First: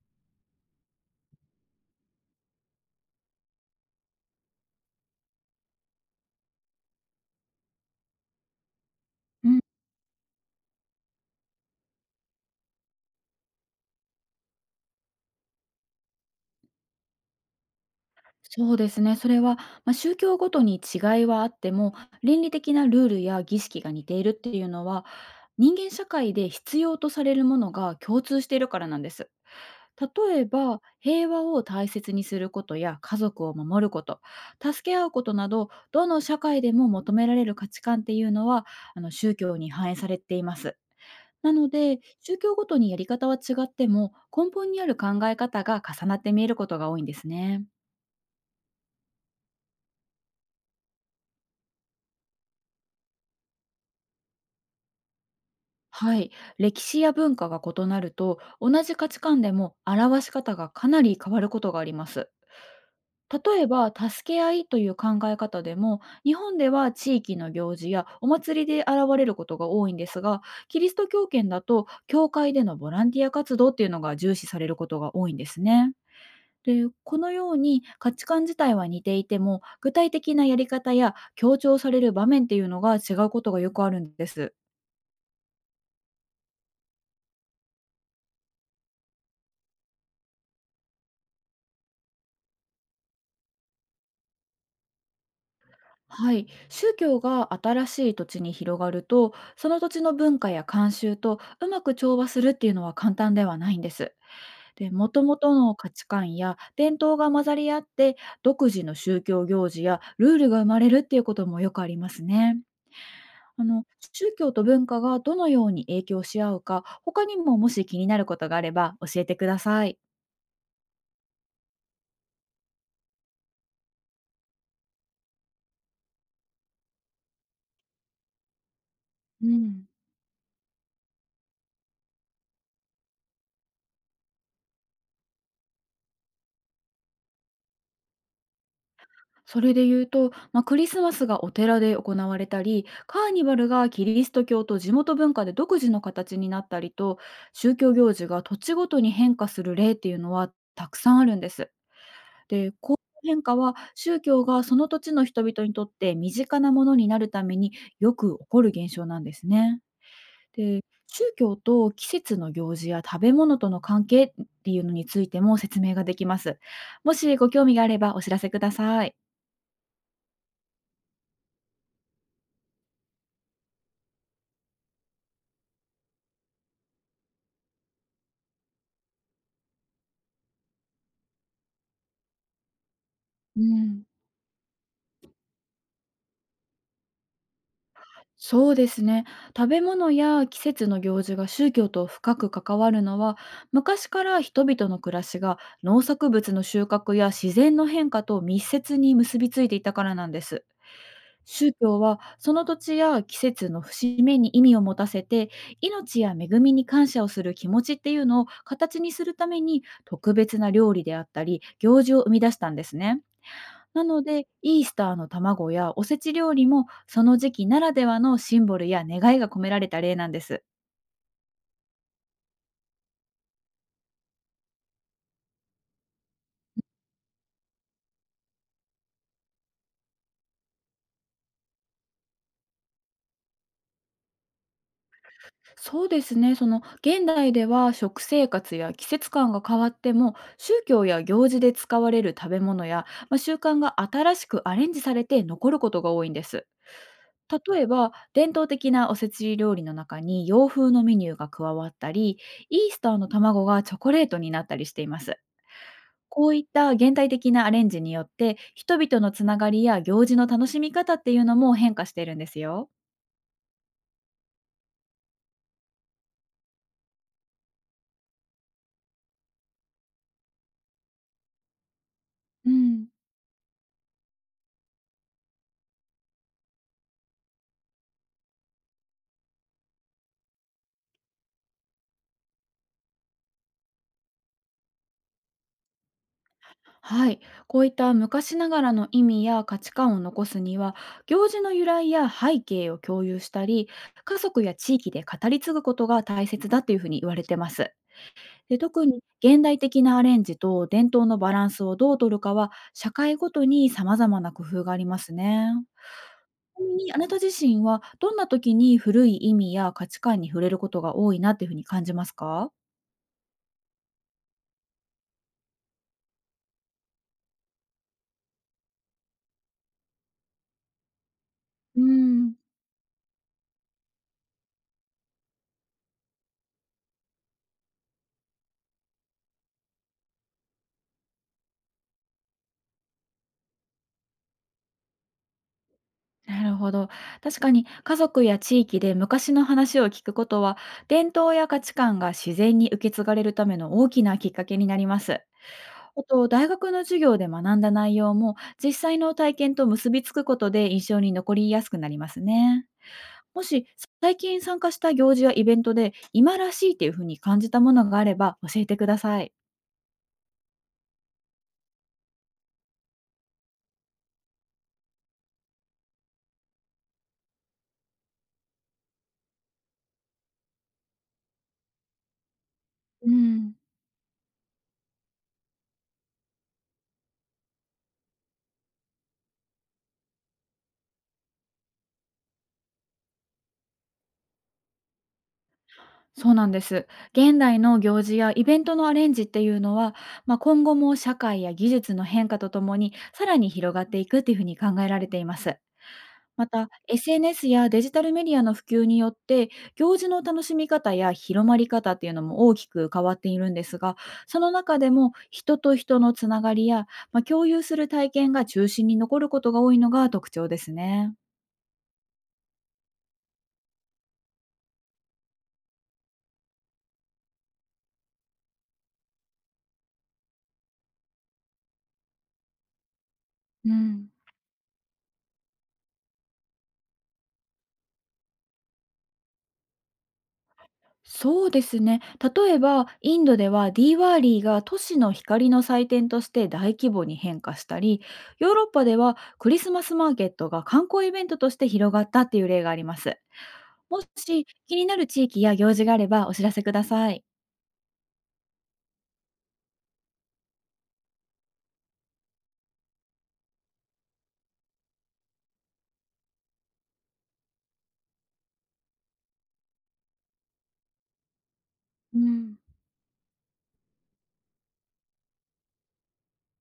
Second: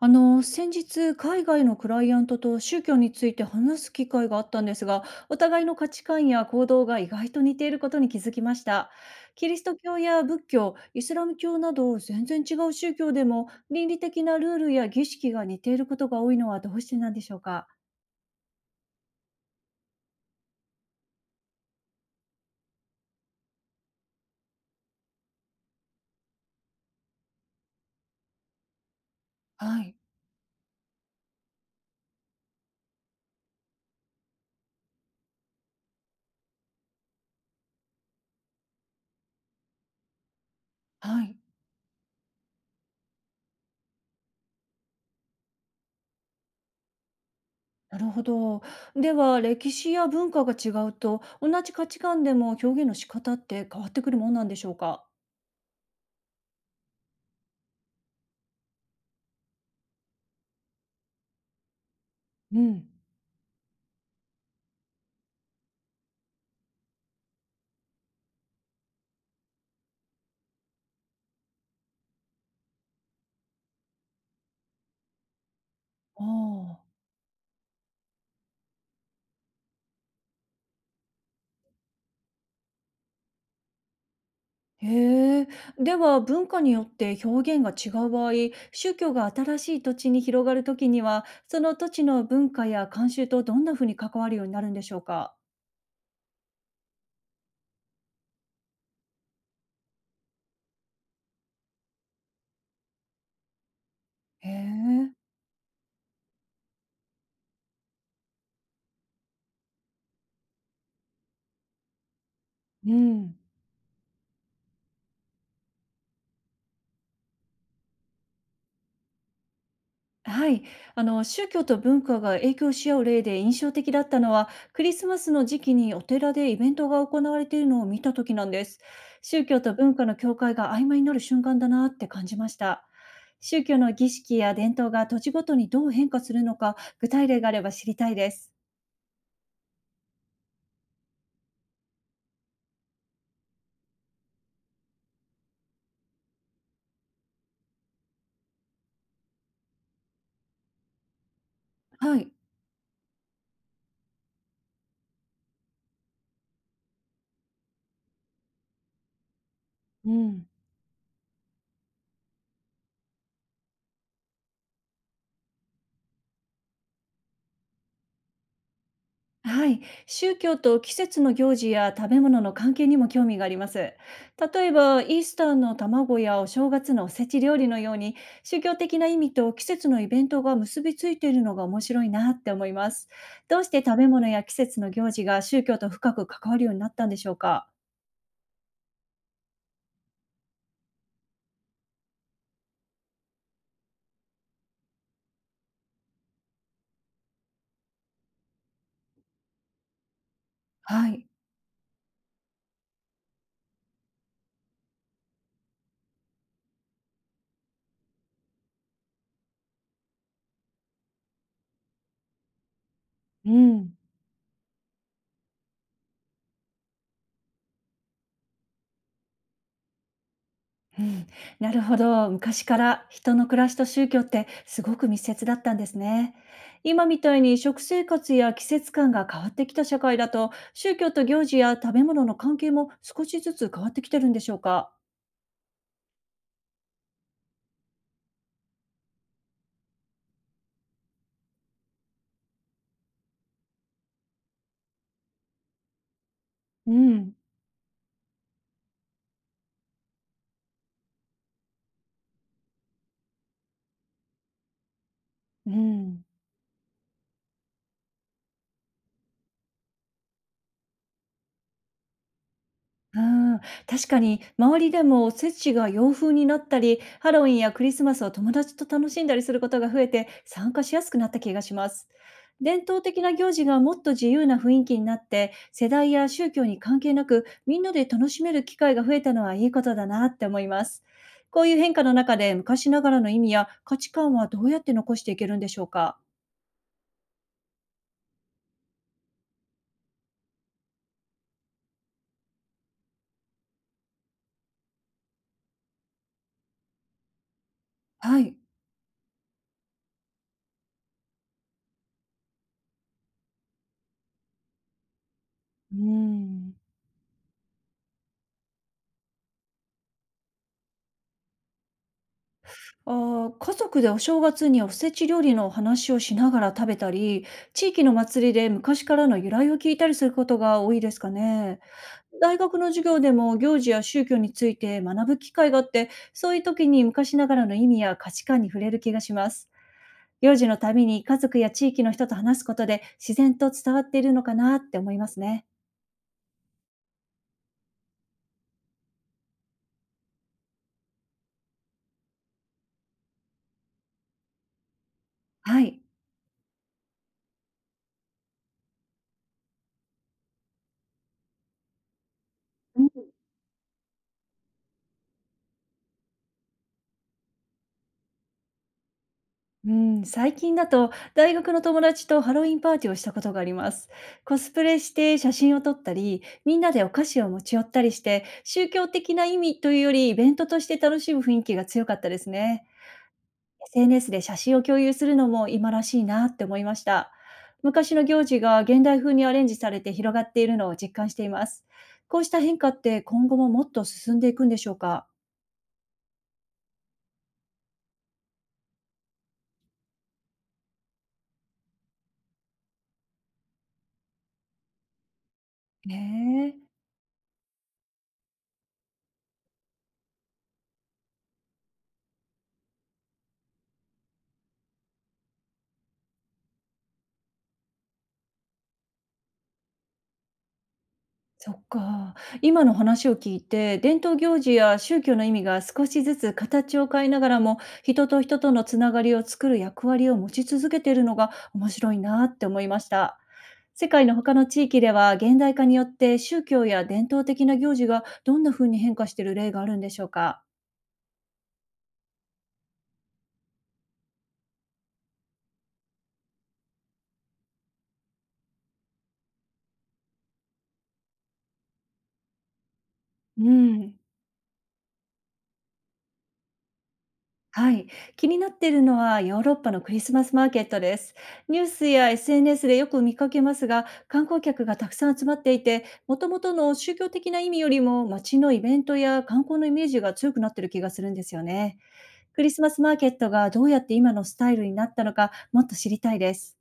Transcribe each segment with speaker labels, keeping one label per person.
Speaker 1: 先日、海外のクライアントと宗教について話す機会があったんですが、お互いの価値観や行動が意外と似ていることに気づきました。キ
Speaker 2: う
Speaker 1: リ
Speaker 2: ん、
Speaker 1: スト教や仏教、イスラム教など全然違う宗教でも倫理的なルールや儀式が似ていることが多いのはどうしてなんでしょうか。
Speaker 2: そうですね。それは、まあ、宗教ごとに違いはあっても、倫理的なルールや儀式が似ているっていうのは、人間社会で必要とされるものが共通しているからなんです。
Speaker 1: はい、
Speaker 2: 例えば、平和を大切にすることや家族を守ること、助け合うことなど、どの社会でも求められる価値観っていうのは、宗教に反映されています。
Speaker 1: はい。
Speaker 2: なので、宗教ごとにやり方は違っても、根本にある考え方が重なって見えることが多いんですね。
Speaker 1: なるほど。では、歴史や文化が違うと、同じ価値観でも表現の仕方って変わってくるもんなんでしょうか。
Speaker 2: はい、歴史や文化が異なると、同じ価値観でも表し方がかなり変わることがあります。
Speaker 1: うん。
Speaker 2: 例えば、助け合いという考え方でも、日本では地域の行事やお祭りで現れることが多いんですが、キリスト教圏だと教会でのボランティア活動っていうのが重視されることが多いんですね。
Speaker 1: あ
Speaker 2: で、
Speaker 1: あ。
Speaker 2: このように価値観自体は似ていても、具体的なやり方や強調される場面っていうのが違うことがよくあるんです。
Speaker 1: へえ。では、文化によって表現が違う場合、宗教が新しい土地に広がるときには、その土地の文化や慣習とどんなふうに関わるようになるんでしょうか。
Speaker 2: はい、宗教が新しい土地に広がると、その土地の文化や慣習とうまく調和するっていうのは簡単ではないんです。
Speaker 1: へ
Speaker 2: で、
Speaker 1: え。
Speaker 2: 元々の価値観や伝統が混ざり合って、独自の宗教行事やルールが生まれるっていうこともよくありますね。
Speaker 1: うん。
Speaker 2: あの宗教と文化がどのように影響し合うか、他にももし気になることがあれば教えてください。
Speaker 1: はい、宗教と文化が影響し合う例で印象的だったのはクリスマスの時期にお寺でイベントが行われているのを見た時なんです。宗
Speaker 2: う
Speaker 1: 教と
Speaker 2: ん。
Speaker 1: 文化の境界が曖昧になる瞬間だなって感じました。宗教の儀式や伝統が土地ごとにどう変化するのか具体例があれば知りたいです。
Speaker 2: それで言うと、まあ、クリスマスがお寺で行われたり、カーニバルがキリスト教と地元文化で独自の形になったりと、宗教行事が土地ごとに変化する例っていうのはたくさんあるんです。
Speaker 1: はい、
Speaker 2: で、こういう変化は宗教がその土地の人々にとって身近なものになるために、よく起こる現象なんですね。
Speaker 1: うん。
Speaker 2: で、宗教と季節の行事や食べ物との関係っていうのについても説明ができます。もしご興味があればお知らせください。
Speaker 1: はい、宗教と季節の行事や食べ物の関係にも興味があります。例えば、イースターの卵やお正月のおせち料理のように、宗教的な意味と季節のイベントが結びついているのが面白いなって思います。ど
Speaker 2: う
Speaker 1: うして食
Speaker 2: ん、
Speaker 1: べ物や季節の行事が宗教と深く関わるようになったんでしょうか。
Speaker 2: そうですね。食べ物や季節の行事が宗教と深く関わるのは、昔から人々の暮らしが農作物の収穫や自然の変化と密接に結びついていたからなんです。
Speaker 1: はい。
Speaker 2: 宗教はその土地や季節の節目に意味を持たせて、命や恵みに感謝をする気持ちっていうのを形にするために、特別な料理であったり、行事を生み出したんですね。
Speaker 1: うん。
Speaker 2: なので、イースターの卵やおせち料理も、その時期ならではのシンボルや願いが込められた例なんです。
Speaker 1: うん、なるほど。昔から人の暮らしと宗教ってすごく密接だったんですね。今みたいに食生活や季節感が変わってきた社会だと、宗教と行事や食べ物の関係も少しずつ変わってきてるんでしょうか。
Speaker 2: そうですね。その、現代では食生活や季節感が変わっても、宗教や行事で使われる食べ物や、まあ、習慣が新しくアレンジされて残ることが多いんです。
Speaker 1: うん、
Speaker 2: 例えば、伝統的なおせち料理の中に洋風のメニューが加わったり、イースターの卵がチョコレートになったりしています。
Speaker 1: うん。
Speaker 2: こういった現代的なアレンジによって、人々のつながりや行事の楽しみ方っていうのも変化しているんですよ。
Speaker 1: うーん、確かに周りでもおせちが洋風になったり、ハロウィンやクリスマスを友達と楽しんだりすることが増えて参加しやすくなった気がします。
Speaker 2: う
Speaker 1: 伝統
Speaker 2: ん。
Speaker 1: 的な行事がもっと自由な雰囲気になって、世代や宗教に関係なくみんなで楽しめる機会が増えたのはいいことだなって思います。こういう変化の中で昔ながらの意味や価値観はどうやって残していけるんでしょうか。
Speaker 2: はい、こういった昔ながらの意味や価値観を残すには、行事の由来や背景を共有したり、家族や地域で語り継ぐことが大切だというふうに言われてます。
Speaker 1: はい。
Speaker 2: で、特に現代的なアレンジと伝統のバランスをどう取るかは、社会ごとに様々な工夫がありますね。
Speaker 1: うーん。
Speaker 2: ちなみにあなた自身は、どんな時に古い意味や価値観に触れることが多いなっていうふうに感じますか？
Speaker 1: あー、家族でお正月におせち料理のお話をしながら食べたり、地域の祭りで昔からの由来を聞いたりすることが多いですかね。
Speaker 2: うーん、
Speaker 1: 大学の授業でも行事や宗教について学ぶ機会があって、そういう時に昔ながらの意味や価値観に触れる気がします。行事のたびに家族や地域の人と話すことで自然と伝わっているのかなって思いますね。
Speaker 2: なるほど。確かに家族や地域で昔の話を聞くことは、伝統や価値観が自然に受け継がれるための大きなきっかけになります。
Speaker 1: はい。
Speaker 2: あと、大学の授業で学んだ内容も、実際の体験と結びつくことで印象に残りやすくなりますね。もし、最近参加した行事やイベントで、今らしいっていうふうに感じたものがあれば教えてください。
Speaker 1: うん、最近だと大学の友達とハロウィンパーティーをしたことがあります。コスプレして写真を撮ったり、みんなでお菓子を持ち寄ったりして、宗教的な意味というよりイベントとして楽しむ雰囲気が強かったですね。
Speaker 2: うん、
Speaker 1: SNS で写真を共有するのも今らしいなって思いました。昔の行事が現代風にアレンジされて広がっているのを実感しています。こうした変化って今後ももっと進んでいくんでしょうか。
Speaker 2: そうなんです。現代の行事やイベントのアレンジっていうのは、まあ、今後も社会や技術の変化とともにさらに広がっていくっていうふうに考えられています。ま
Speaker 1: ね。
Speaker 2: た、 SNS やデジタルメディアの普及によって、行事の楽しみ方や広まり方っていうのも大きく変わっているんですが、その中でも人と人のつながりや、まあ、共有する体験が中心に残ることが多いのが特徴ですね。
Speaker 1: そっか。今の話を聞いて、伝統行事や宗教の意味が少しずつ形を変えながらも、人と人とのつながりを作る役割を持ち続けているのが面白いなって思いました。
Speaker 2: う
Speaker 1: 世界
Speaker 2: ん、
Speaker 1: の他の地域では、現代化によって宗教や伝統的な行事がどんな風に変化している例があるんでしょうか。
Speaker 2: そうですね。例えば、インドではディーワーリーが都市の光の祭典として大規模に変化したり、ヨーロッパではクリスマスマーケットが観光イベントとして広がったっていう例があります。
Speaker 1: うん。
Speaker 2: もし気になる地域や行事があればお知らせください。
Speaker 1: はい、気になってるのはヨーロッパのクリスマスマーケットです。ニュースや SNS でよく見かけますが、観光客がたくさん集まっていて、もともとの宗教的な意味よりも街のイベントや観光のイメージが強くなってる気がするんですよね。
Speaker 2: う
Speaker 1: クリ
Speaker 2: ん、
Speaker 1: スマスマーケットがどうやって今のスタイルになったのか、もっと知りたいです。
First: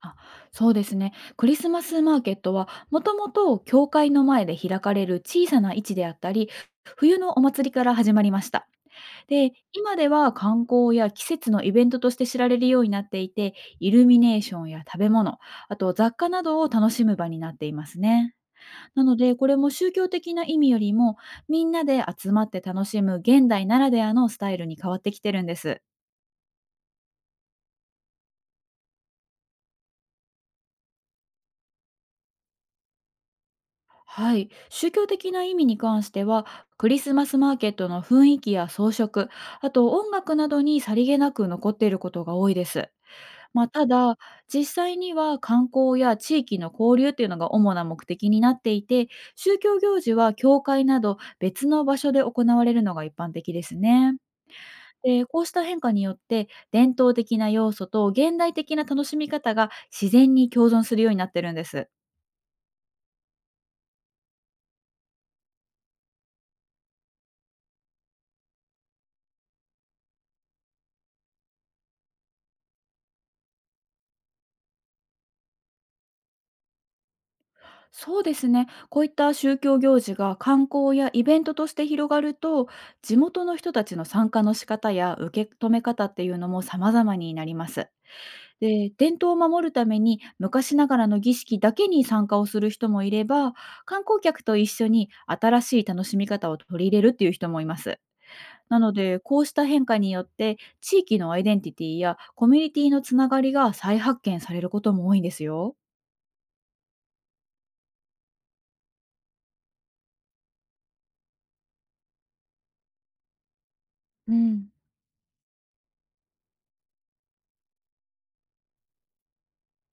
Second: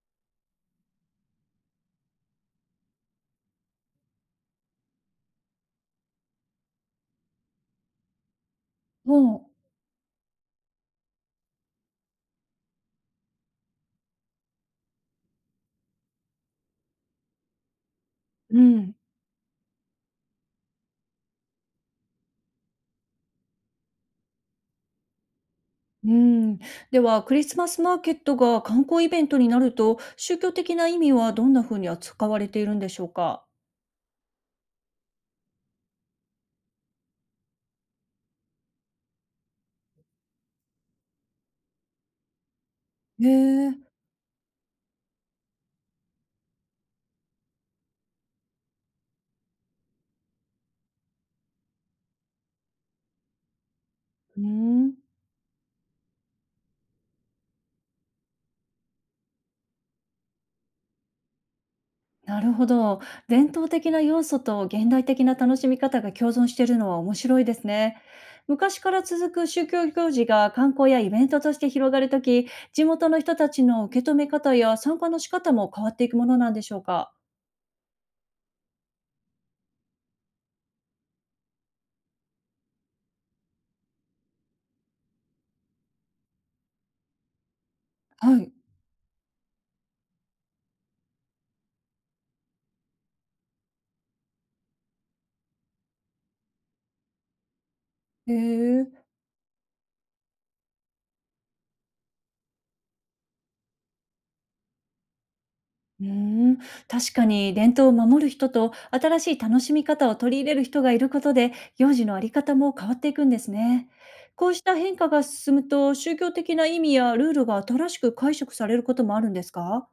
Speaker 2: あ、そうですね。クリスマスマーケットはもともと教会の前で開かれる小さな市であったり、冬のお祭りから始まりました。
Speaker 1: おう、
Speaker 2: で、今では観光や季節のイベントとして知られるようになっていて、イルミネーションや食べ物、あと雑貨などを楽しむ場になっていますね。
Speaker 1: うん、
Speaker 2: なので、これも宗教的な意味よりも、みんなで集まって楽しむ現代ならではのスタイルに変わってきてるんです。
Speaker 1: うん、ではクリスマスマーケットが観光イベントになると宗教的な意味はどんな風に扱われているんでしょうか？
Speaker 2: はい、宗教的な意味に関しては、クリスマスマーケットの雰囲気や装飾、あと音楽などにさりげなく残っていることが多いです。
Speaker 1: へ
Speaker 2: まあ、
Speaker 1: え、
Speaker 2: ただ、実際には観光や地域の交流というのが主な目的になっていて、宗教行事は教会など別の場所で行われるのが一般的ですね。
Speaker 1: うん。
Speaker 2: で、こうした変化によって伝統的な要素と現代的な楽しみ方が自然に共存するようになってるんです。
Speaker 1: なるほど。伝統的な要素と現代的な楽しみ方が共存しているのは面白いですね。昔から続く宗教行事が観光やイベントとして広がるとき、地元の人たちの受け止め方や参加の仕方も変わっていくものなんでしょうか。
Speaker 2: そうですね。こういった宗教行事が観光やイベントとして広がると、地元の人たちの参加の仕方や受け止め方っていうのも様々になります。
Speaker 1: はい。
Speaker 2: で、伝統を守るために昔ながらの儀式だけに参加をする人もいれば、観光客と一緒に新しい楽しみ方を取り入れるっていう人もいます。
Speaker 1: へ
Speaker 2: なの
Speaker 1: え。
Speaker 2: で、こうした変化によって地域のアイデンティティやコミュニティのつながりが再発見されることも多いんですよ。
Speaker 1: うーん、確かに伝統を守る人と新しい楽しみ方を取り入れる人がいることで行事のあり方も変わっていくんですね。
Speaker 2: う
Speaker 1: こうし
Speaker 2: ん、
Speaker 1: た変化が進むと宗教的な意味やルールが新しく解釈されることもあるんですか？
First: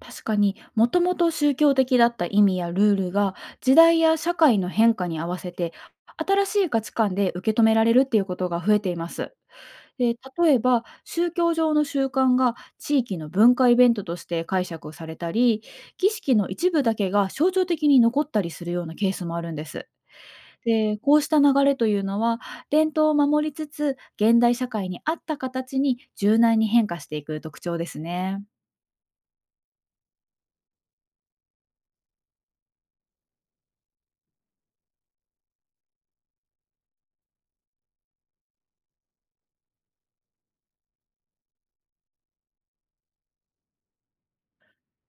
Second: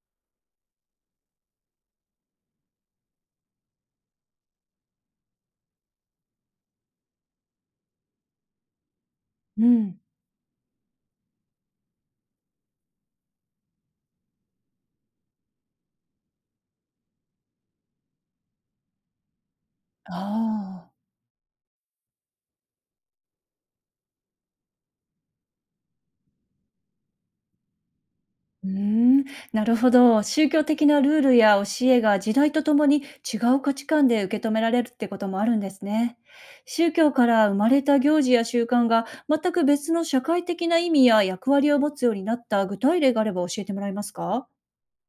Speaker 2: 確かに、もともと宗教的だった意味やルールが、時代や社会の変化に合わせて、新しい価値観で受け止められるっていうことが増えています。
Speaker 1: うん、
Speaker 2: で、例えば、宗教上の習慣が地域の文化イベントとして解釈されたり、儀式の一部だけが象徴的に残ったりするようなケースもあるんです。
Speaker 1: ああ
Speaker 2: で、
Speaker 1: ー。
Speaker 2: こうした流れというのは、伝統を守りつつ、現代社会に合った形に柔軟に変化していく特徴ですね。
Speaker 1: うーん、なるほど。宗教的なルールや教えが時代とともに違う価値観で受け止められるってこともあるんですね。宗教から生まれた行事や習慣が全く別の社会的な意味や役割を持つようになった具体例があれば教えてもらえますか？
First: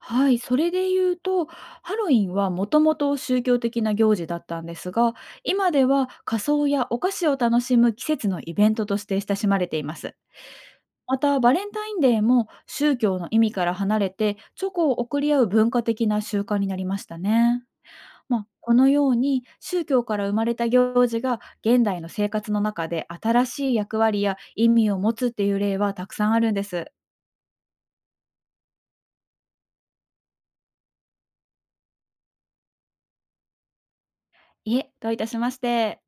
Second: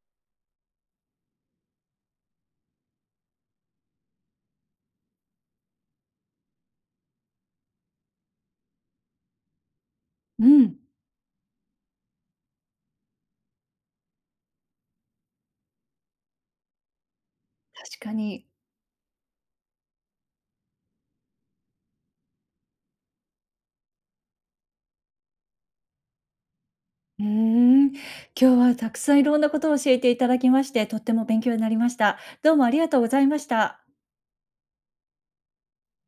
Speaker 2: はい、それで言うと、ハロウィンはもともと宗教的な行事だったんですが、今では仮装やお菓子を楽しむ季節のイベントとして親しまれています。
Speaker 1: うん、
Speaker 2: また、バレンタインデーも宗教の意味から離れて、チョコを贈り合う文化的な習慣になりましたね。
Speaker 1: 確か
Speaker 2: ま
Speaker 1: に。
Speaker 2: あ、このように宗教から生まれた行事が現代の生活の中で新しい役割や意味を持つっていう例はたくさんあるんです。
Speaker 1: うーん、今日はたくさんいろんなことを教えていただきまして、とっても勉強になりました。どうもありがとうございました。
Speaker 2: いえ、どういたしまして。